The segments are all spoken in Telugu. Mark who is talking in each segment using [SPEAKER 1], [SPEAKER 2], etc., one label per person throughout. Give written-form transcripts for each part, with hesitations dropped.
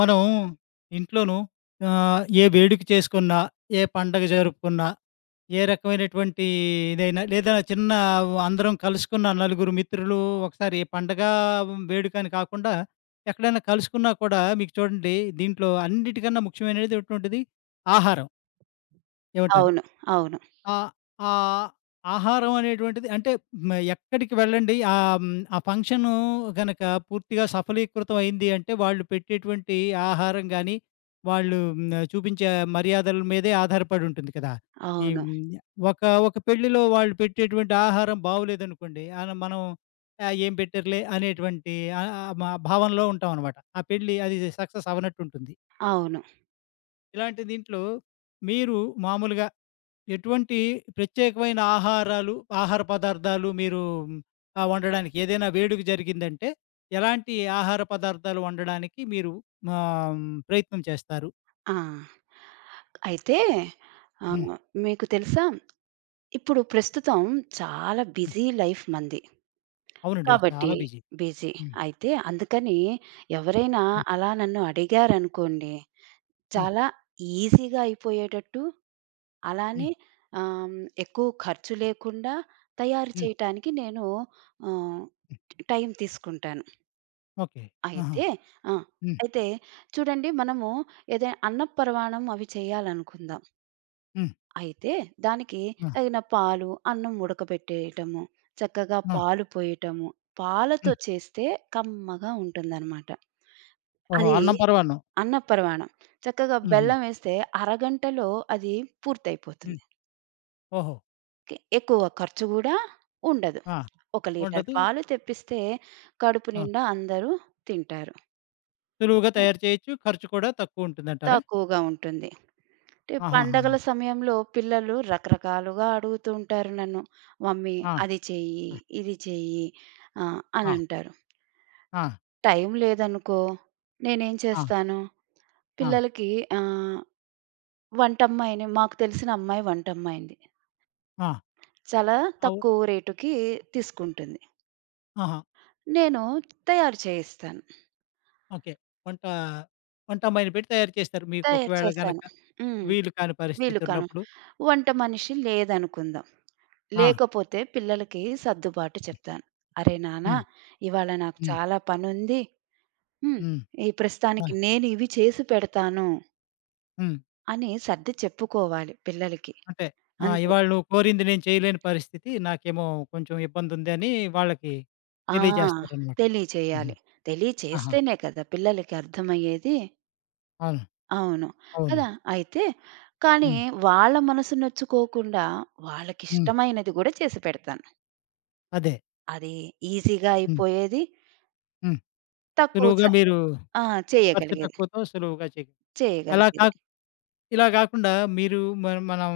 [SPEAKER 1] మనం ఇంట్లోనూ ఏ వేడుక చేసుకున్నా, ఏ పండగ జరుపుకున్నా, ఏ రకమైనటువంటి ఇదైనా లేదా చిన్న అందరం కలుసుకున్న నలుగురు మిత్రులు ఒకసారి ఏ పండగ, వేడుక అని కాకుండా ఎక్కడైనా కలుసుకున్నా కూడా మీకు చూడండి, దీంట్లో అన్నిటికన్నా ముఖ్యమైనటువంటిది ఆహారం. ఏమంటారు?
[SPEAKER 2] అవును. అవును.
[SPEAKER 1] ఆ! ఆహ్, ఆహారం అనేటువంటిది అంటే ఎక్కడికి వెళ్ళండి ఆ ఫంక్షను గనక పూర్తిగా సఫలీకృతం అయింది అంటే, వాళ్ళు పెట్టేటువంటి ఆహారం గానీ, వాళ్ళు చూపించే మర్యాదల మీదే ఆధారపడి ఉంటుంది కదా! ఈ
[SPEAKER 2] అవును.
[SPEAKER 1] ఒక ఒక పెళ్ళిలో వాళ్ళు పెట్టేటువంటి ఆహారం బాగోలేదనుకోండి, ఆన మనం ఏం పెట్టారులే అనేటువంటి ఆహ్, ఆహ్, మా భావనలో ఉంటామనమాట. ఆ పెళ్లి అది సక్సెస్ అవ్వనట్టుంటుంది.
[SPEAKER 2] అవును.
[SPEAKER 1] ఇలాంటి దీంట్లో మీరు మామూలుగా ఎటువంటి ప్రత్యేకమైన ఆహారాలు, ఆహార పదార్థాలు మీరు వండడానికి ఏదైనా వేడుక జరిగిందంటే, ఎలాంటి ఆహార పదార్థాలు వండడానికి మీరు ఆహ్, ప్రయత్నం చేస్తారు?
[SPEAKER 2] ఆ! అయితే
[SPEAKER 1] హ్మ్.
[SPEAKER 2] ఆహ్, మీకు తెలుసా? ఇప్పుడు ప్రస్తుతం చాలా
[SPEAKER 1] హ్మ్.
[SPEAKER 2] బిజీ లైఫ్ మనది.
[SPEAKER 1] అవునండి.
[SPEAKER 2] కాబట్టి
[SPEAKER 1] చాలా బిజీ.
[SPEAKER 2] బిజీ.
[SPEAKER 1] హ్మ్.
[SPEAKER 2] అయితే అందుకని ఎవరైనా
[SPEAKER 1] హ్మ్.
[SPEAKER 2] అలా నన్ను అడిగారనుకోండి,
[SPEAKER 1] హ్మ్.
[SPEAKER 2] చాలా ఈజీగా అయిపోయేటట్టు
[SPEAKER 1] హ్మ్.
[SPEAKER 2] అలానే ఆహ్, ఎక్కువ ఖర్చు లేకుండా తయారు
[SPEAKER 1] హ్మ్.
[SPEAKER 2] చేయటానికి నేను ఆహ్,
[SPEAKER 1] హ్మ్.
[SPEAKER 2] టైం తీసుకుంటాను.
[SPEAKER 1] ఓకే. ఆహా!
[SPEAKER 2] అయితే ఆ!
[SPEAKER 1] హ్మ్.
[SPEAKER 2] అయితే చూడండి మనము ఏదైనా అన్నపరమాణం అవి చేయాలనుకుందాం.
[SPEAKER 1] హ్మ్.
[SPEAKER 2] అయితే దానికి
[SPEAKER 1] ఆ!
[SPEAKER 2] తగిన పాలు, అన్నం ఉడకబెట్టేయటము, చక్కగా
[SPEAKER 1] ఆ!
[SPEAKER 2] పాలు పోయటము, పాలతో
[SPEAKER 1] హ్మ్.
[SPEAKER 2] చేస్తే కమ్మగా ఉంటుందనమాట.
[SPEAKER 1] ఓహో!
[SPEAKER 2] అది
[SPEAKER 1] అన్నం పరవాన్నం.
[SPEAKER 2] అన్నపరమాణం. చక్కగా
[SPEAKER 1] హుహు.
[SPEAKER 2] బెల్లం వేస్తే అరగంటలో అది పూర్తయిపోతుంది.
[SPEAKER 1] హ్మ్. ఓహో!
[SPEAKER 2] ఎక్కువ ఖర్చు గూడా ఉండదు.
[SPEAKER 1] ఆ!
[SPEAKER 2] 1 లీటర్
[SPEAKER 1] ఉండదు.
[SPEAKER 2] పాలు తెప్పిస్తే కడుపు
[SPEAKER 1] ఆ!
[SPEAKER 2] నిండా అందరూ తింటారు.
[SPEAKER 1] సులువుగా
[SPEAKER 2] హ్మ్.
[SPEAKER 1] తయారు చేయొచ్చు. ఖర్చు కూడా తక్కువుంటుందంటారా?
[SPEAKER 2] తక్కువగా ఉంటుంది. అంటే
[SPEAKER 1] ఆహాహాహా!
[SPEAKER 2] పండగల సమయంలో పిల్లలు రకరకాలుగా అడుగుతూ ఉంటారు నన్ను. మమ్మీ
[SPEAKER 1] ఆ!
[SPEAKER 2] అది చెయ్యి,
[SPEAKER 1] ఆ!
[SPEAKER 2] ఇది చెయ్యి అని
[SPEAKER 1] ఆ!
[SPEAKER 2] అంటారు.
[SPEAKER 1] ఆ!
[SPEAKER 2] టైం లేదనుకో నేనేం
[SPEAKER 1] ఆ!
[SPEAKER 2] చేస్తాను,
[SPEAKER 1] ఆ!
[SPEAKER 2] పిల్లలకి ఆహ్, వంటమ్మాయిని మాకు తెలిసిన అమ్మాయి వంటమ్మాయింది.
[SPEAKER 1] ఆ!
[SPEAKER 2] చాలా
[SPEAKER 1] అవు
[SPEAKER 2] తక్కువ రేటుకి తీసుకుంటుంది.
[SPEAKER 1] ఆహా!
[SPEAKER 2] నేను తయారు చేయిస్తాను.
[SPEAKER 1] ఓకే. వంట వంటమ్మాయిని పెట్టి తయారు చేస్తారు. మీకు
[SPEAKER 2] తయారు
[SPEAKER 1] ఒకవేళ
[SPEAKER 2] చేస్తాను.
[SPEAKER 1] గనక
[SPEAKER 2] హ్మ్.
[SPEAKER 1] వీలు కాని
[SPEAKER 2] వీలు
[SPEAKER 1] పరిస్థితి
[SPEAKER 2] కాను.
[SPEAKER 1] ఉన్నప్పుడు.
[SPEAKER 2] వంట మనిషి లేదనుకుందాం.
[SPEAKER 1] ఆ!
[SPEAKER 2] లేకపోతే పిల్లలకి సర్దుబాటు చెప్తాను. "అరే నాన్న!
[SPEAKER 1] హ్మ్.
[SPEAKER 2] ఇవాళ నాకు
[SPEAKER 1] హ్మ్.
[SPEAKER 2] చాలా పనుంది. హ్మ్.
[SPEAKER 1] హ్మ్.
[SPEAKER 2] ఈ
[SPEAKER 1] ఆ!
[SPEAKER 2] ప్రస్తుతానికి నేను ఇవి చేసి పెడతాను"
[SPEAKER 1] హ్మ్.
[SPEAKER 2] అని సర్ది చెప్పుకోవాలి పిల్లలకి.
[SPEAKER 1] అంటే ఆ!
[SPEAKER 2] అంతే.
[SPEAKER 1] ఇవాళ నువ్వు కోరింది నేను చేయలేని పరిస్థితి. నాకేమో కొంచెం ఇబ్బందుంది అని వాళ్ళకి
[SPEAKER 2] ఆ!
[SPEAKER 1] తెలియజేస్తారనమాట. హుహు.
[SPEAKER 2] తెలియచేయాలి.
[SPEAKER 1] ఆహా!
[SPEAKER 2] తెలియచేస్తేనే కదా పిల్లలకి అర్థమయ్యేది.
[SPEAKER 1] అవును.
[SPEAKER 2] అవును.
[SPEAKER 1] అవును.
[SPEAKER 2] కదా! అయితే కానీ
[SPEAKER 1] హ్మ్.
[SPEAKER 2] వాళ్ళ మనసు నొచ్చుకోకుండా
[SPEAKER 1] హ్మ్.
[SPEAKER 2] వాళ్ళకిష్టమైనది గూడా చేసి పెడతాను.
[SPEAKER 1] అదే.
[SPEAKER 2] అది ఈజీగా
[SPEAKER 1] హ్మ్.
[SPEAKER 2] అయిపోయేది.
[SPEAKER 1] హ్మ్.
[SPEAKER 2] తక్కువ స
[SPEAKER 1] సులువుగా మీరు
[SPEAKER 2] ఆ!
[SPEAKER 1] ఖర్చు
[SPEAKER 2] చేయగలిగేది.
[SPEAKER 1] తక్కువతో సులువుగా చేయగలరు. అలా
[SPEAKER 2] చేయగలిగేది.
[SPEAKER 1] కాకుండా ఇలా గాకుండా మీరు మనం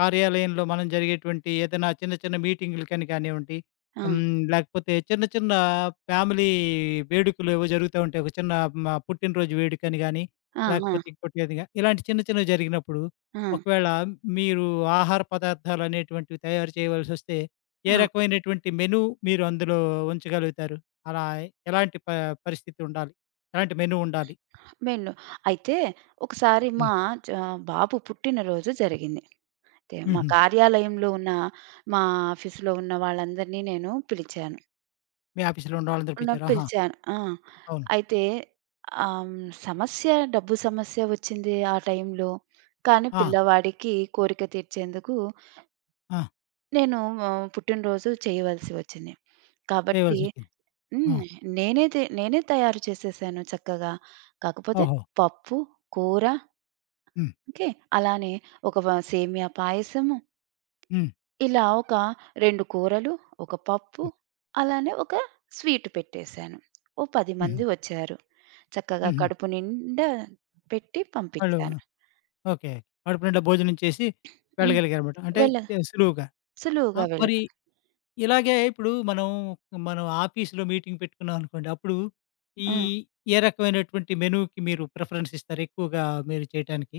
[SPEAKER 1] కార్యాలయంలో మనం జరిగేటువంటి ఏదైనా చిన్న, చిన్న మీటింగులకని కానివ్వండి,
[SPEAKER 2] ఆ!
[SPEAKER 1] లేకపోతే చిన్న, చిన్న ఫ్యామిలీ వేడుకలేవో జరుగుతా ఉంటాయి. ఒక చిన్న మా పుట్టినరోజు వేడుకని గాని,
[SPEAKER 2] ఆ! ఆ!
[SPEAKER 1] లేకపోతే ఇంకోటి ఏదిగా ఇలాంటి చిన్న, చిన్నవి జరిగినప్పుడు
[SPEAKER 2] ఆ!
[SPEAKER 1] ఒకవేళ మీరు ఆహార పదార్థాలనేటువంటివి తయారు చేయవలసొస్తే, ఏ
[SPEAKER 2] ఆ!
[SPEAKER 1] రకమైనటువంటి మెను మీరు అందులో ఉంచగలుగుతారు? అలా ఎలాంటి పరిస్థితి ఉండాలి? ఎలాంటి మెను ఉండాలి?
[SPEAKER 2] వెళ్ళు. అయితే ఒకసారి మా
[SPEAKER 1] హ్మ్.
[SPEAKER 2] చ బాబు పుట్టినరోజు జరిగింది. అయితే
[SPEAKER 1] హుహు.
[SPEAKER 2] మా ఆఫీస్‌లో ఉన్న వాళ్ళందరినీ నేను పిలిచాను.
[SPEAKER 1] మీ ఆఫీస్‌లో ఉన్నవాళ్ళని
[SPEAKER 2] ఉన్న
[SPEAKER 1] తెప్పించారు. ఆహా!
[SPEAKER 2] పిలిచాను. ఆ!
[SPEAKER 1] అవును.
[SPEAKER 2] అయితే ఆహ్, హ్మ్, సమస్య డబ్బు సమస్య వచ్చింది ఆ టైంలో. కానీ
[SPEAKER 1] ఆ!
[SPEAKER 2] పిల్లవాడికి కోరిక తీర్చేందుకు
[SPEAKER 1] ఆ!
[SPEAKER 2] నేను పుట్టినరోజు చేయవలసి వచ్చింది. కాబట్టి
[SPEAKER 1] చేయవలసొచ్చింది.
[SPEAKER 2] హ్మ్.
[SPEAKER 1] ఆ!
[SPEAKER 2] నేనే తయారు చేసేసాను చక్కగా. కాకపోతే
[SPEAKER 1] ఓహో!
[SPEAKER 2] పప్పు, కూర
[SPEAKER 1] హ్మ్.
[SPEAKER 2] ఓకే. అలానే ఒక వ సేమియా పాయసము,
[SPEAKER 1] హ్మ్.
[SPEAKER 2] ఇలా ఒక 2 కూరలు, ఒక పప్పు,
[SPEAKER 1] హ్మ్.
[SPEAKER 2] అలానే ఒక స్వీట్ పెట్టేసాను. ఓ 10
[SPEAKER 1] హుహు.
[SPEAKER 2] మంది వచ్చారు. చక్కగా
[SPEAKER 1] హుహు.
[SPEAKER 2] కడుపు నిండా పెట్టి
[SPEAKER 1] వాళ్ళు
[SPEAKER 2] పంపించాను.
[SPEAKER 1] ఓకే. కడుపు నిండా భోజనం చేసి
[SPEAKER 2] హ్మ్.
[SPEAKER 1] వెళ్ళగలిగారన్నమాట. అంటే
[SPEAKER 2] వెళ్ళ
[SPEAKER 1] తే సులువుగా. ఆ!
[SPEAKER 2] సులువుగా వెళ్ళ
[SPEAKER 1] మరి ఇలాగే ఇప్పుడు మనం, మనం ఆఫీస్‌లో మీటింగ్ పెట్టుకున్నాం అనుకోండి. అప్పుడు ఈ
[SPEAKER 2] ఆ!
[SPEAKER 1] ఏ రకమైనటువంటి మెనూకి మీరు ప్రిఫరెన్స్ ఇస్తారు ఎక్కువగా మీరు చేయటానికి?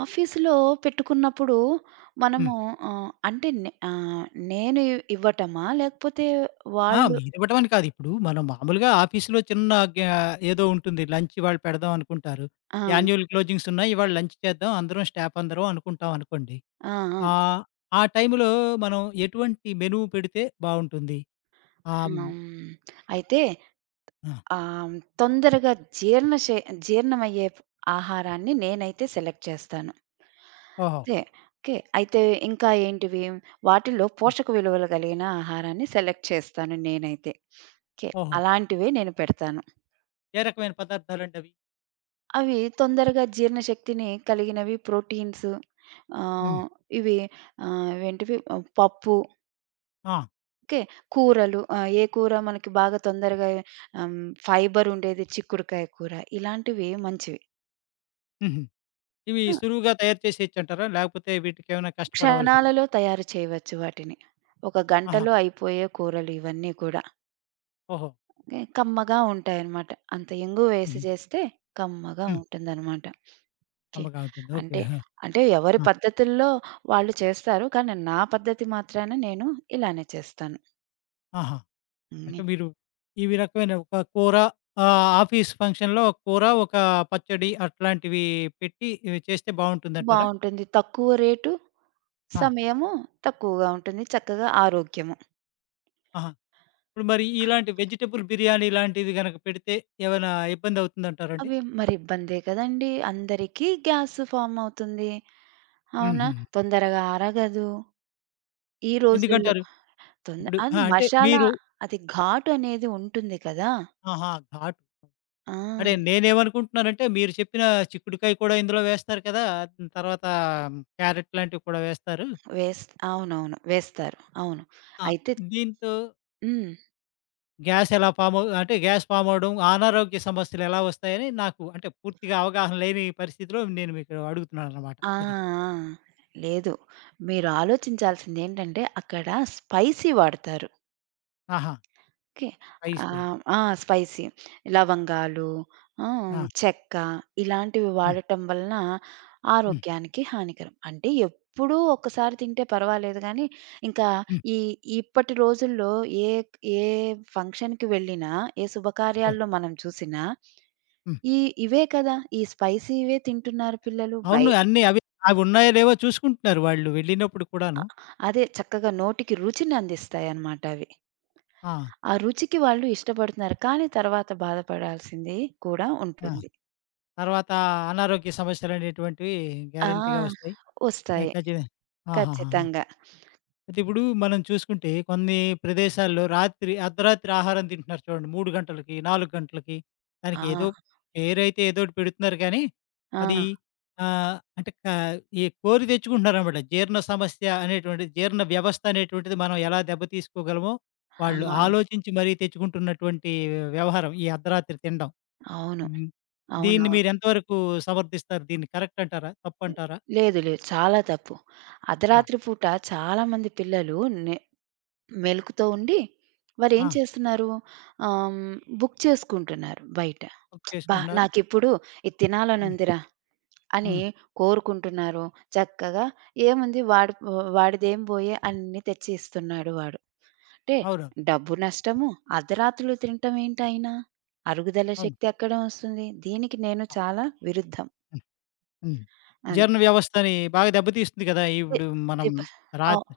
[SPEAKER 2] ఆఫీస్‌లో పెట్టుకున్నప్పుడు
[SPEAKER 1] హ్మ్.
[SPEAKER 2] మనము ఆహ్, అంటే నే ఆహ్, నేను ఇవ్వటమా? లేకపోతే
[SPEAKER 1] ఆ!
[SPEAKER 2] వాళ్ళు
[SPEAKER 1] మీరివ్వటమని కాదు. ఇప్పుడు మనం మామూలుగా ఆఫీస్‌లో చిన్న ఏదో ఉంటుంది. లంచ్ ఇవాళ పెడదాం అనుకుంటారు.
[SPEAKER 2] ఆ!
[SPEAKER 1] యాన్యువల్ క్లోజింగ్స్ ఉన్నాయి. ఇవాళ లంచ్ చేద్దాం అందరం స్టాఫ్ అందరం అనుకుంటాం అనుకోండి.
[SPEAKER 2] ఆ! ఆ!
[SPEAKER 1] ఆహ్, ఆ టైంలో మనం ఎటువంటి మెను పెడితే బావుంటుంది? ఆహ్, హ్మ్.
[SPEAKER 2] హ్మ్. అయితే
[SPEAKER 1] ఆ!
[SPEAKER 2] ఆహ్, తొందరగా జీర్ణ చే జీర్ణమయ్యే ఆహారాన్ని నేనైతే సెలెక్ట్ చేస్తాను.
[SPEAKER 1] ఓహో!
[SPEAKER 2] ఓకే. ఓకే. అయితే ఇంకా ఏంటివి? వాటిల్లో
[SPEAKER 1] హ్మ్.
[SPEAKER 2] పోషక విలువలు కలిగిన ఆహారాన్ని సెలెక్ట్ చేస్తాను నేనైతే. ఓకే.
[SPEAKER 1] ఓహో!
[SPEAKER 2] అలాంటివే నేను పెడతాను.
[SPEAKER 1] ఏ రకమైన పదార్థాలండవి?
[SPEAKER 2] అవి తొందరగా జీర్ణశక్తిని కలిగినవి ప్రోటీన్స్
[SPEAKER 1] హ్మ్.
[SPEAKER 2] ఆహ్, ఇవి ఇవేంటివి పప్పు
[SPEAKER 1] ఆ!
[SPEAKER 2] ఓకే. కూరలు ఏ కూర మనకి బాగా తొందరగా ఆహ్, ఫైబర్ ఉండేది చిక్కుడుకాయ కూర. ఇలాంటివి మంచివి.
[SPEAKER 1] హుహు. ఇవి
[SPEAKER 2] ఆ!
[SPEAKER 1] సులువుగా తయారు చేసేయొచ్చంటారా? లేకపోతే వీటికేమైనా కష్టపడవలసిందా?
[SPEAKER 2] క్షణాలలో తయారు చేయవచ్చు వాటిని. ఒక
[SPEAKER 1] ఆహా!
[SPEAKER 2] గంటలో అయిపోయే కూరలు ఇవన్నీ కూడా.
[SPEAKER 1] ఓహో!
[SPEAKER 2] ఓకే. కమ్మగా ఉంటాయన్నమాట. అంత ఇంగు వేసి
[SPEAKER 1] హుహు.
[SPEAKER 2] చేస్తే కమ్మగా
[SPEAKER 1] హ్మ్.
[SPEAKER 2] ఉంటుందన్నమాట. ఓకే.
[SPEAKER 1] కమ్మగా ఉంటుంది. ఓకే.
[SPEAKER 2] అంటే,
[SPEAKER 1] ఆ!
[SPEAKER 2] అంటే ఎవరి
[SPEAKER 1] ఆ!
[SPEAKER 2] పద్ధతుల్లో వాళ్ళు చేస్తారు. కానీ నా పద్ధతి మాత్రాన నేను ఇలానే చేస్తాను.
[SPEAKER 1] ఆహా!
[SPEAKER 2] హ్మ్.
[SPEAKER 1] అంటే మీరు ఇవి రకమైన ఒక కూర, ఆఫీస్ ఫంక్షన్‌లో ఒక కూర, ఒక పచ్చడి అట్లాంటివి పెట్టి ఇవి చేస్తే బావుంటుందంటారా?
[SPEAKER 2] బావుంటుంది. తక్కువ రేటు,
[SPEAKER 1] ఆ!
[SPEAKER 2] సమయము తక్కువగా ఉంటుంది. చక్కగా ఆరోగ్యము.
[SPEAKER 1] ఆహా! ఇప్పుడు మరి ఇలాంటి వెజిటబుల్ బిర్యానీ లాంటిది గనక పెడితే ఏమైనా ఇబ్బందవుతుందంటారండి?
[SPEAKER 2] అవి మరి ఇబ్బందే కదండీ! అందరికీ గ్యాస్ ఫార్మ్ అవుతుంది. అవునా?
[SPEAKER 1] హుహు.
[SPEAKER 2] తొందరగా అరగదు. ఈ రోజుల్లో
[SPEAKER 1] ఎందుకంటారు? ఇప్పుడు ఆ!
[SPEAKER 2] అది
[SPEAKER 1] అంటే
[SPEAKER 2] మషాలా
[SPEAKER 1] మీరు
[SPEAKER 2] అది ఘాటు అనేది ఉంటుంది కదా!
[SPEAKER 1] ఆహా! ఘాటు.
[SPEAKER 2] ఆ!
[SPEAKER 1] అదే నేనేమనుకుంటున్నానంటే మీరు చెప్పిన చిక్కుడుకాయ కూడా ఇందులో వేస్తారు కదా! తర్వాత క్యారెట్ లాంటివి కూడా వేస్తారు.
[SPEAKER 2] వేస్ అవునవును. వేస్తారు. అవును.
[SPEAKER 1] ఆ!
[SPEAKER 2] అయితే
[SPEAKER 1] దీంతో
[SPEAKER 2] హ్మ్.
[SPEAKER 1] గ్యాస్ ఎలా ఫామ్ అవు అంటే గ్యాస్ ఫామ్ అవ్వడం, అనారోగ్య సమస్యలు ఎలా వస్తాయని నాకు అంటే పూర్తిగా అవగాహన లేని పరిస్థితిలో నేను మీకు అడుగుతున్నాననమాట.
[SPEAKER 2] ఆ!
[SPEAKER 1] అది.
[SPEAKER 2] ఆ! లేదు. మీరు ఆలోచించాల్సిందేంటంటే అక్కడ స్పైసీ వాడతారు.
[SPEAKER 1] ఆహా!
[SPEAKER 2] ఓకే.
[SPEAKER 1] రైస్ బిర్యానీ.
[SPEAKER 2] ఆ! స్పైసీ. లవంగాలు, ఆ!
[SPEAKER 1] ఆ!
[SPEAKER 2] చెక్క ఇలాంటివి
[SPEAKER 1] హ్మ్.
[SPEAKER 2] వాడటం వలన
[SPEAKER 1] హ్మ్.
[SPEAKER 2] ఆరోగ్యానికి హానికరం. అంటే ఎప్పుడూ ఒక్కసారి తింటే పర్వాలేదు గానీ, ఇంకా
[SPEAKER 1] హ్మ్.
[SPEAKER 2] ఈ ఇప్పటి రోజుల్లో ఏ ఏ ఫంక్షన్‌కి వెళ్ళినా, ఏ
[SPEAKER 1] అవును.
[SPEAKER 2] శుభకార్యాల్లో మనం చూసినా,
[SPEAKER 1] హ్మ్.
[SPEAKER 2] ఈ ఇవే కదా! ఈ స్పైసీవే తింటున్నారు పిల్లలు. బై
[SPEAKER 1] అవును. అన్నీ అవి అవున్నాయో లేవో చూసుకుంటున్నారు వాళ్ళు వెళ్ళినప్పుడు
[SPEAKER 2] అ
[SPEAKER 1] కూడాను.
[SPEAKER 2] అదే చక్కగా నోటికి రుచిని అందిస్తాయన్నమాట అవి.
[SPEAKER 1] ఆ!
[SPEAKER 2] ఆ రుచికి వాళ్ళు ఇష్టపడుతున్నారు. కానీ తర్వాత బాధపడాల్సింది కూడా
[SPEAKER 1] ఆ!
[SPEAKER 2] ఉంటుంది.
[SPEAKER 1] తర్వాత అనారోగ్య సమస్యలనేటువంటివి
[SPEAKER 2] ఆ!
[SPEAKER 1] గ్యారంటీ‌గా వస్తాయి. ఆ!
[SPEAKER 2] ఒస్తాయి.
[SPEAKER 1] ఖచ్చితంగా. ఆహాహాహా!
[SPEAKER 2] ఖచ్చితంగా.
[SPEAKER 1] అయితే ఇప్పుడు మనం చూసుకుంటే కొన్ని ప్రదేశాల్లో రాత్రి అర్ధరాత్రి ఆహారం తింటున్నారు చూడండి. 3 గంటలకి, 4 గంటలకి.
[SPEAKER 2] ఆ!
[SPEAKER 1] దానికి ఏదో పేరైతే ఏదోటి పెడుతున్నారు కానీ,
[SPEAKER 2] ఆ!
[SPEAKER 1] అది అంటే ఈ కోరి తెచ్చుకుంటున్నారనమాట. జీర్ణ సమస్య అనేటువంటిది, జీర్ణ వ్యవస్థ అనేటువంటిది మనం ఎలా దెబ్బతీసుకోగలమో, వాళ్ళు
[SPEAKER 2] ఆ!
[SPEAKER 1] ఆలోచించి మరీ తెచ్చుకుంటున్నటువంటి వ్యవహారం ఈ అర్ధరాత్రి తినడం.
[SPEAKER 2] అవును.
[SPEAKER 1] హ్మ్. దీన్ని
[SPEAKER 2] అవునవును.
[SPEAKER 1] మీరు ఎంతవరకు సమర్థిస్తారు? దీన్ని కరెక్ట్ అంటారా? తప్పంటారా?
[SPEAKER 2] లేదు. లేదు. చాలా తప్పు.
[SPEAKER 1] ఆ!
[SPEAKER 2] అర్ధరాత్రి పూట చాలామంది పిల్లలు నె మెలుకువతో ఉండి వారేం
[SPEAKER 1] ఆ!
[SPEAKER 2] చేస్తున్నారు ఆహ్, బుక్ చేసుకుంటున్నారు బయట.
[SPEAKER 1] బుక్
[SPEAKER 2] "అబ్బా!
[SPEAKER 1] చేసుకుంటున్నారు.
[SPEAKER 2] నాకిప్పుడు ఇది
[SPEAKER 1] హ్మ్.
[SPEAKER 2] తినాలనుందిరా" అని
[SPEAKER 1] హ్మ్.
[SPEAKER 2] కోరుకుంటున్నారు. చక్కగా ఏముంది వాడు వాడిదేం పోయే అన్నీ తెచ్చి ఇస్తున్నాడు వాడు. అంటే
[SPEAKER 1] అవునవును.
[SPEAKER 2] డబ్బు నష్టము, అర్ధరాత్రులు తినటం ఏంటయినా? అరుగుదల
[SPEAKER 1] అవును.
[SPEAKER 2] శక్తి ఎక్కడ వస్తుంది? దీనికి నేను చాలా విరుద్ధం.
[SPEAKER 1] హ్మ్. హ్మ్.
[SPEAKER 2] అది.
[SPEAKER 1] జీర్ణ వ్యవస్థని బాగా దెబ్బతీస్తుంది కదా!
[SPEAKER 2] ది
[SPEAKER 1] ఇప్పుడు మనం
[SPEAKER 2] దిబ అవు
[SPEAKER 1] రాత్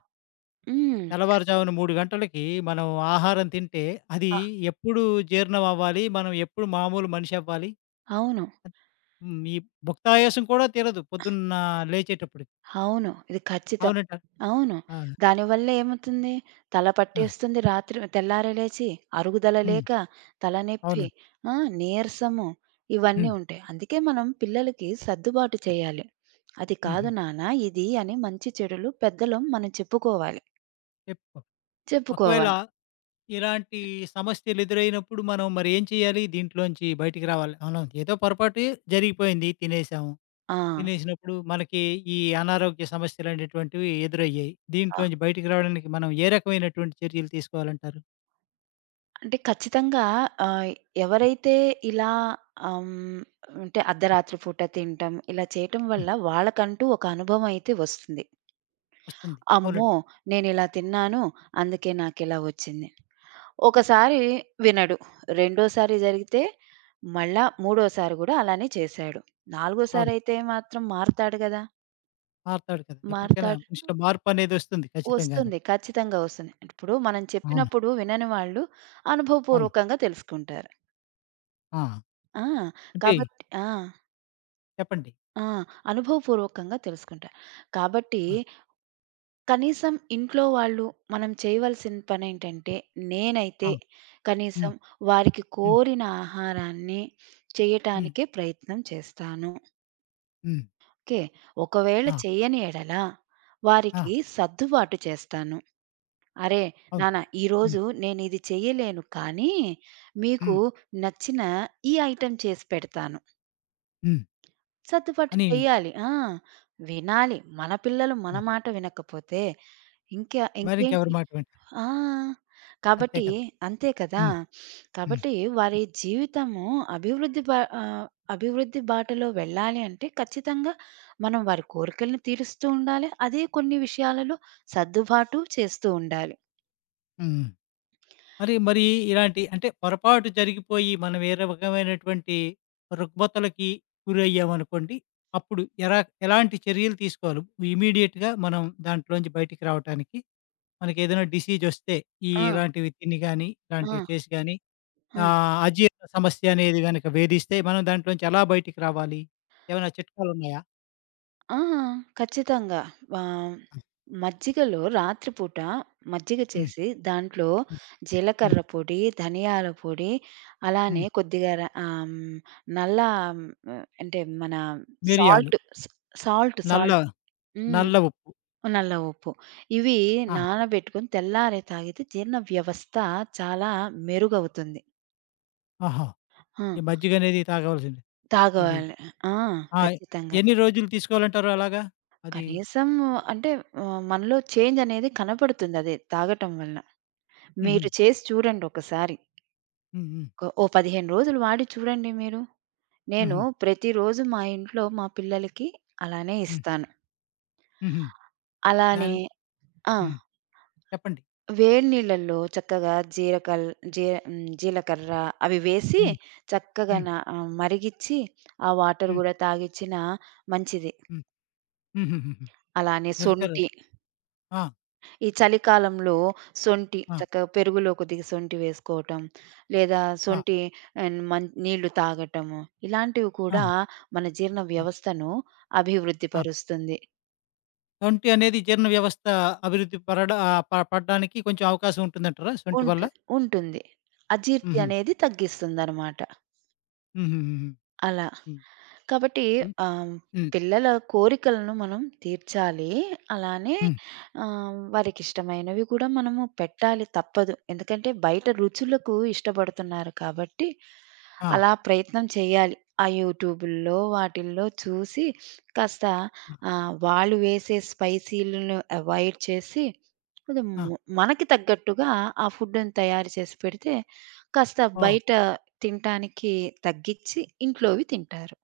[SPEAKER 2] హ్మ్. ఖచ్
[SPEAKER 1] తెల్లవారుజామున 3 గంటలకి మనం ఆహారం తింటే, అది
[SPEAKER 2] అ
[SPEAKER 1] ఎప్పుడు జీర్ణం అవ్వాలి? మనం ఎప్పుడు మామూలు మనిషి అవ్వాలి?
[SPEAKER 2] అవును.
[SPEAKER 1] హ్మ్. ఈ భుక్తాయాసం కూడా తీరదు పొద్దున్న లేచేటప్పటికి.
[SPEAKER 2] అవును. ఇది ఖచ్చితం.
[SPEAKER 1] అవునంటారా?
[SPEAKER 2] అవును.
[SPEAKER 1] ఆ!
[SPEAKER 2] దానివల్ల ఏమవుతుంది? తల
[SPEAKER 1] ఆ!
[SPEAKER 2] పట్టేస్తుంది రాత్రి తెల్లారి లేచి, అరుగుదల
[SPEAKER 1] హ్మ్.
[SPEAKER 2] లేక, తలనొప్పి,
[SPEAKER 1] అవునండి.
[SPEAKER 2] ఆ! నీరసము ఇవన్నీ
[SPEAKER 1] హ్మ్.
[SPEAKER 2] ఉంటాయి. అందుకే మనం పిల్లలకి సర్దుబాటు చేయాలి. అది కాదు
[SPEAKER 1] హుహు.
[SPEAKER 2] నాన్న ఇది అని మంచి చెడులు పెద్దలం మనం చెప్పుకోవాలి.
[SPEAKER 1] చెప్పు. ఒకవేళ
[SPEAKER 2] చెప్పుకోవాలి.
[SPEAKER 1] ఇలాంటి సమస్యలు ఎదురైనప్పుడు మనం మరి ఏం చేయాలి? దీంట్లోంచి బయటికి రావాలి. అవును. ఏదో పొరపాటు జరిగిపోయింది తినేసాము.
[SPEAKER 2] ఆ!
[SPEAKER 1] తినేసినప్పుడు మనకి ఈ అనారోగ్య సమస్యలనేటువంటివి ఎదురయ్యాయి.
[SPEAKER 2] ఆ!
[SPEAKER 1] దీంట్లోంచి బయటికి రావడానికి మనం ఏ రకమైనటువంటి చర్యలు తీసుకోవాలంటారు?
[SPEAKER 2] అంటే ఖచ్చితంగా ఆహ్, ఎవరైతే ఇలా ఆహ్, హ్మ్, అంటే అర్ధరాత్రి పూట తినటం, ఇలా చేయటం
[SPEAKER 1] హ్మ్.
[SPEAKER 2] వల్ల వాళ్ళకంటూ ఒక అనుభవం అయితే వస్తుంది.
[SPEAKER 1] వస్తుంది.
[SPEAKER 2] అమ్మో!
[SPEAKER 1] అవునండి.
[SPEAKER 2] నేనిలా తిన్నాను. అందుకే నాకిలా వచ్చింది. ఒకసారి వినడు. రెండోసారి జరిగితే మళ్ళా మూడోసారి గూడా అలానే చేశాడు. నాలుగోసారి
[SPEAKER 1] అవును.
[SPEAKER 2] అయితే మాత్రం మారతాడు గదా!
[SPEAKER 1] మారతాడు కదా! ఎప్పటికైనా
[SPEAKER 2] మారతాడు.
[SPEAKER 1] మనిషిలో మార్పనేదొస్తుంది ఖచ్చితంగాను.
[SPEAKER 2] వస్తుంది. ఖచ్చితంగా వస్తుంది. ఇప్పుడు మనం
[SPEAKER 1] అవును.
[SPEAKER 2] చెప్పినప్పుడు వినని వాళ్ళు
[SPEAKER 1] అవును.
[SPEAKER 2] అనుభవపూర్వకంగా తెలుసుకుంటారు.
[SPEAKER 1] ఆ!
[SPEAKER 2] ఆ!
[SPEAKER 1] అంటే
[SPEAKER 2] కాబట్టి ఆ!
[SPEAKER 1] చెప్పండి.
[SPEAKER 2] ఆ! అనుభవపూర్వకంగా తెలుసుకుంటారు. కాబట్టి
[SPEAKER 1] ఆ!
[SPEAKER 2] కనీసం ఇంట్లో వాళ్ళు మనం చేయవలసిన పనేంటంటే నేనైతే
[SPEAKER 1] ఆ!
[SPEAKER 2] కనీసం
[SPEAKER 1] హ్మ్.
[SPEAKER 2] వారికి
[SPEAKER 1] హ్మ్.
[SPEAKER 2] కోరిన ఆహారాన్ని
[SPEAKER 1] హ్మ్.
[SPEAKER 2] చేయటానికే ప్రయత్నం చేస్తాను.
[SPEAKER 1] హ్మ్.
[SPEAKER 2] ఓకే. ఒకవేళ
[SPEAKER 1] ఆ!
[SPEAKER 2] చేయని యెడల
[SPEAKER 1] ఆ!
[SPEAKER 2] వారికి సర్దుబాటు చేస్తాను. అరే!
[SPEAKER 1] అవును.
[SPEAKER 2] నాన్న
[SPEAKER 1] హ్మ్.
[SPEAKER 2] ఈరోజు నేనిది చెయ్యలేను కానీ, మీకు
[SPEAKER 1] హ్మ్.
[SPEAKER 2] నచ్చిన ఈ ఐటెమ్ చేసి పెడతాను.
[SPEAKER 1] హ్మ్.
[SPEAKER 2] సర్దుబాటు
[SPEAKER 1] అని
[SPEAKER 2] చెయ్యాలి. ఆ! వినాలి. మన పిల్లలు మన
[SPEAKER 1] హ్మ్.
[SPEAKER 2] మాట వినకపోతే ఇంకా
[SPEAKER 1] మరింకెవరి
[SPEAKER 2] ఇంకేంటి?
[SPEAKER 1] మాట వింటారు.
[SPEAKER 2] ఆ!
[SPEAKER 1] అంతే
[SPEAKER 2] కాబట్టి
[SPEAKER 1] కదా!
[SPEAKER 2] అంతే కదా!
[SPEAKER 1] హ్మ్. హ్మ్.
[SPEAKER 2] కాబట్టి వారి జీవితము అభివృద్ధి బా ఆహ్, అభివృద్ధి బాటలో వెళ్ళాలి అంటే ఖచ్చితంగా మనం వారి కోరికలను తీరుస్తూ ఉండాలి. అదే కొన్ని విషయాలలో సర్దుబాటు చేస్తూ ఉండాలి.
[SPEAKER 1] హ్మ్. మరి మరి ఇలాంటి అంటే పొరపాటు జరిగిపోయి మనం ఏ రకమైనటువంటి రుగ్మతలకి గురయ్యామనుకోండి, అప్పుడు ఎలాంటి చర్యలు తీసుకోవాలి? ఇమ్మీడియేట్‌గా మనం దాంట్లోంచి బయటికి రావటానికి మనకేదైనా డిసీజొస్తే ఈ
[SPEAKER 2] ఆ!
[SPEAKER 1] ఇలాంటివి తిని గాని, ఇలాంటివి
[SPEAKER 2] ఆ!
[SPEAKER 1] చేసి గాని
[SPEAKER 2] ఆ!
[SPEAKER 1] అజీర్ణ సమస్య అనేది గనక వేధిస్తే మనం దాంట్లోంచి ఎలా బయటికి రావాలి? ఏమైనా చిట్కాలున్నాయా?
[SPEAKER 2] ఆ! ఖచ్చితంగా. ఆహ్, మజ్జిగలో రాత్రిపూట మజ్జిగ
[SPEAKER 1] హ్మ్.
[SPEAKER 2] చేసి దాంట్లో
[SPEAKER 1] హ్మ్. హ్మ్.
[SPEAKER 2] జీలకర్ర పొడి, ధనియాల పొడి, అలానే
[SPEAKER 1] హ్మ్.
[SPEAKER 2] కొద్దిగా నల్ల అంటే మన
[SPEAKER 1] మిరియాలు,
[SPEAKER 2] సాల్ట్ స
[SPEAKER 1] నల్ల
[SPEAKER 2] సాల్ట్. హ్మ్.
[SPEAKER 1] నల్ల ఉప్పు.
[SPEAKER 2] నల్ల ఉప్పు. ఇవి
[SPEAKER 1] ఆహా!
[SPEAKER 2] నానబెట్టుకొని తెల్లారి తాగితే జీర్ణ వ్యవస్థ చాలా మెరుగవుతుంది.
[SPEAKER 1] ఓహో!
[SPEAKER 2] ఆ!
[SPEAKER 1] ఈ మజ్జిగనేది తాగవలసిందే. ఇది
[SPEAKER 2] తాగాలి. ఆ!
[SPEAKER 1] ఆ!
[SPEAKER 2] ఖచ్చితంగా.
[SPEAKER 1] ఎన్ని రోజులు తీసుకోవాలంటారు అలాగా? అది
[SPEAKER 2] కనీసం అంటే మనలో చేంజ్ అనేది కనపడుతుంది అది తాగటం వలన.
[SPEAKER 1] హుహు.
[SPEAKER 2] మీరు చేసి చూడండి ఒకసారి.
[SPEAKER 1] హ్మ్. హ్మ్.
[SPEAKER 2] ఓ 15 రోజులు వాడి చూడండి మీరు. నేను
[SPEAKER 1] హుహు.
[SPEAKER 2] ప్రతిరోజు మా ఇంట్లో మా పిల్లలకి అలానే
[SPEAKER 1] హ్మ్.
[SPEAKER 2] ఇస్తాను.
[SPEAKER 1] హుహు.
[SPEAKER 2] అలానే
[SPEAKER 1] దాన్
[SPEAKER 2] ఆ!
[SPEAKER 1] హ్మ్. చెప్పండి.
[SPEAKER 2] వేడి నీళ్ళల్లో చక్కగా జీలకర్ర అవి వేసి
[SPEAKER 1] హ్మ్.
[SPEAKER 2] చక్కగా
[SPEAKER 1] హ్మ్.
[SPEAKER 2] మరిగిచ్చి ఆ వాటర్
[SPEAKER 1] హ్మ్.
[SPEAKER 2] గూడా తాగిచ్చినా మంచిది.
[SPEAKER 1] హ్మ్. హుహుహుహు.
[SPEAKER 2] అలానే
[SPEAKER 1] జీలకర్ర.
[SPEAKER 2] సొంటి
[SPEAKER 1] ఆ!
[SPEAKER 2] ఈ చలికాలంలో సొంటి
[SPEAKER 1] ఆ!
[SPEAKER 2] చక్కగా పెరుగులో కొద్దిగా సొంటి వేసుకోవటం, లేదా
[SPEAKER 1] ఆ!
[SPEAKER 2] సొంటి అండ్ మన్ నీళ్లు తాగటము, ఇలాంటివి
[SPEAKER 1] ఆ!
[SPEAKER 2] కూడా మన జీర్ణ
[SPEAKER 1] ఆ!
[SPEAKER 2] వ్యవస్థను అభివృద్ధి
[SPEAKER 1] ఆ!
[SPEAKER 2] పరుస్తుంది.
[SPEAKER 1] సొంఠి అనేది జీర్ణ వ్యవస్థ అభివృద్ధి పరడ ఆహ్, ప పడడానికి కొంచెం అవకాశం ఉంటుందంటారా సొంటి
[SPEAKER 2] ఉంటు
[SPEAKER 1] వల్ల?
[SPEAKER 2] ఉంటుంది. అజీర్తి
[SPEAKER 1] హుహు.
[SPEAKER 2] అనేది తగ్గిస్తుందనమాట.
[SPEAKER 1] హుహుహుహు.
[SPEAKER 2] అలా.
[SPEAKER 1] హ్మ్.
[SPEAKER 2] కాబట్టి
[SPEAKER 1] హ్మ్.
[SPEAKER 2] ఆహ్,
[SPEAKER 1] హ్మ్.
[SPEAKER 2] పిల్లల కోరికలను మనం తీర్చాలి. అలానే
[SPEAKER 1] హ్మ్.
[SPEAKER 2] వారికిష్టమైనవి కూడా మనము పెట్టాలి తప్పదు. ఎందుకంటే బయట రుచులకు ఇష్టపడుతున్నారు కాబట్టి,
[SPEAKER 1] ఆ!
[SPEAKER 2] అలా ప్రయత్నం చేయాలి. ఆ యూట్యూబుల్లో వాటిల్లో చూసి కాస్త
[SPEAKER 1] ఆ!
[SPEAKER 2] వాళ్ళు వేసే స్పైసీలను అవాయిడ్ చేసి, కొంచెం
[SPEAKER 1] ఆ!
[SPEAKER 2] మనకి తగ్గట్టుగా ఆ ఫుడ్‌ని తయారు చేసి పెడితే కాస్త
[SPEAKER 1] ఓహ్!
[SPEAKER 2] బయట తినటానికి తగ్గిచ్చి ఇంట్లోవి తింటారు.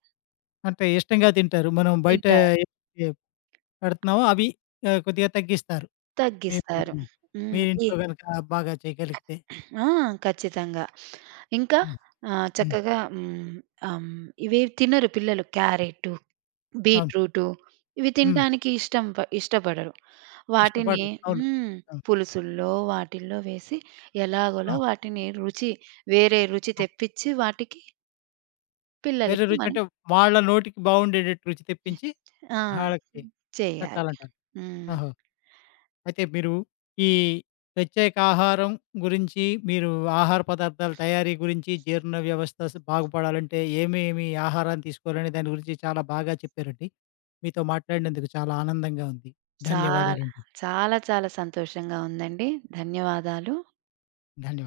[SPEAKER 1] అంటే ఇష్టంగా తింటారు. మనం బయట
[SPEAKER 2] తింటారు.
[SPEAKER 1] ఏ పెడుతున్నామో అవి కొద్దిగా తగ్గిస్తారు. మీరు
[SPEAKER 2] తగ్గిస్తారు.
[SPEAKER 1] హ్మ్.
[SPEAKER 2] హ్మ్. ఈ
[SPEAKER 1] మీరింట్లో గనక బాగా చేయగలిగితే.
[SPEAKER 2] ఆ! ఖచ్చితంగా. ఇంకా
[SPEAKER 1] హ్మ్. హ్మ్.
[SPEAKER 2] చక్కగా ఆహ్, ఇవేవి తినరు పిల్లలు. క్యారెటు,
[SPEAKER 1] అవును.
[SPEAKER 2] బీట్రూటు ఇవి
[SPEAKER 1] హ్మ్.
[SPEAKER 2] తినటానికి ఇష్టం ప ఇష్టపడరు. వాటిని
[SPEAKER 1] ఇష్టపడరు. అవును.
[SPEAKER 2] హ్మ్.
[SPEAKER 1] అవును.
[SPEAKER 2] పులుసుల్లో వాటిల్లో వేసి ఎలాగోలా
[SPEAKER 1] ఆ!
[SPEAKER 2] వాటిని రుచి వేరే రుచి
[SPEAKER 1] ఆ!
[SPEAKER 2] తెప్పిచ్చి వాటికి
[SPEAKER 1] వేరే
[SPEAKER 2] పిల్లలకి
[SPEAKER 1] రుచి
[SPEAKER 2] మనం
[SPEAKER 1] అంటే వాళ్ళ నోటికి బావుండేటట్టు రుచి తెప్పించి
[SPEAKER 2] ఆ!
[SPEAKER 1] ఆళ్ళకి
[SPEAKER 2] చేయాలి.
[SPEAKER 1] పెట్టాలంటారు.
[SPEAKER 2] హ్మ్.
[SPEAKER 1] ఓహో! అయితే మీరు ఈ ప్రత్యేక ఆహారం గురించి, మీరు ఆహార పదార్థాల తయారీ గురించి, జీర్ణ వ్యవస్థ బాగుపడాలంటే ఏమేమి ఆహారాన్ని తీసుకోవాలనే దాని గురించి చాలా బాగా చెప్పారండి. మీతో మాట్లాడినందుకు చాలా ఆనందంగా ఉంది.
[SPEAKER 2] చాలా,
[SPEAKER 1] ధన్యవాదాలండి.
[SPEAKER 2] చాలా చాలా సంతోషంగా ఉందండి. ధన్యవాదాలు.
[SPEAKER 1] ధన్యవాదాలు.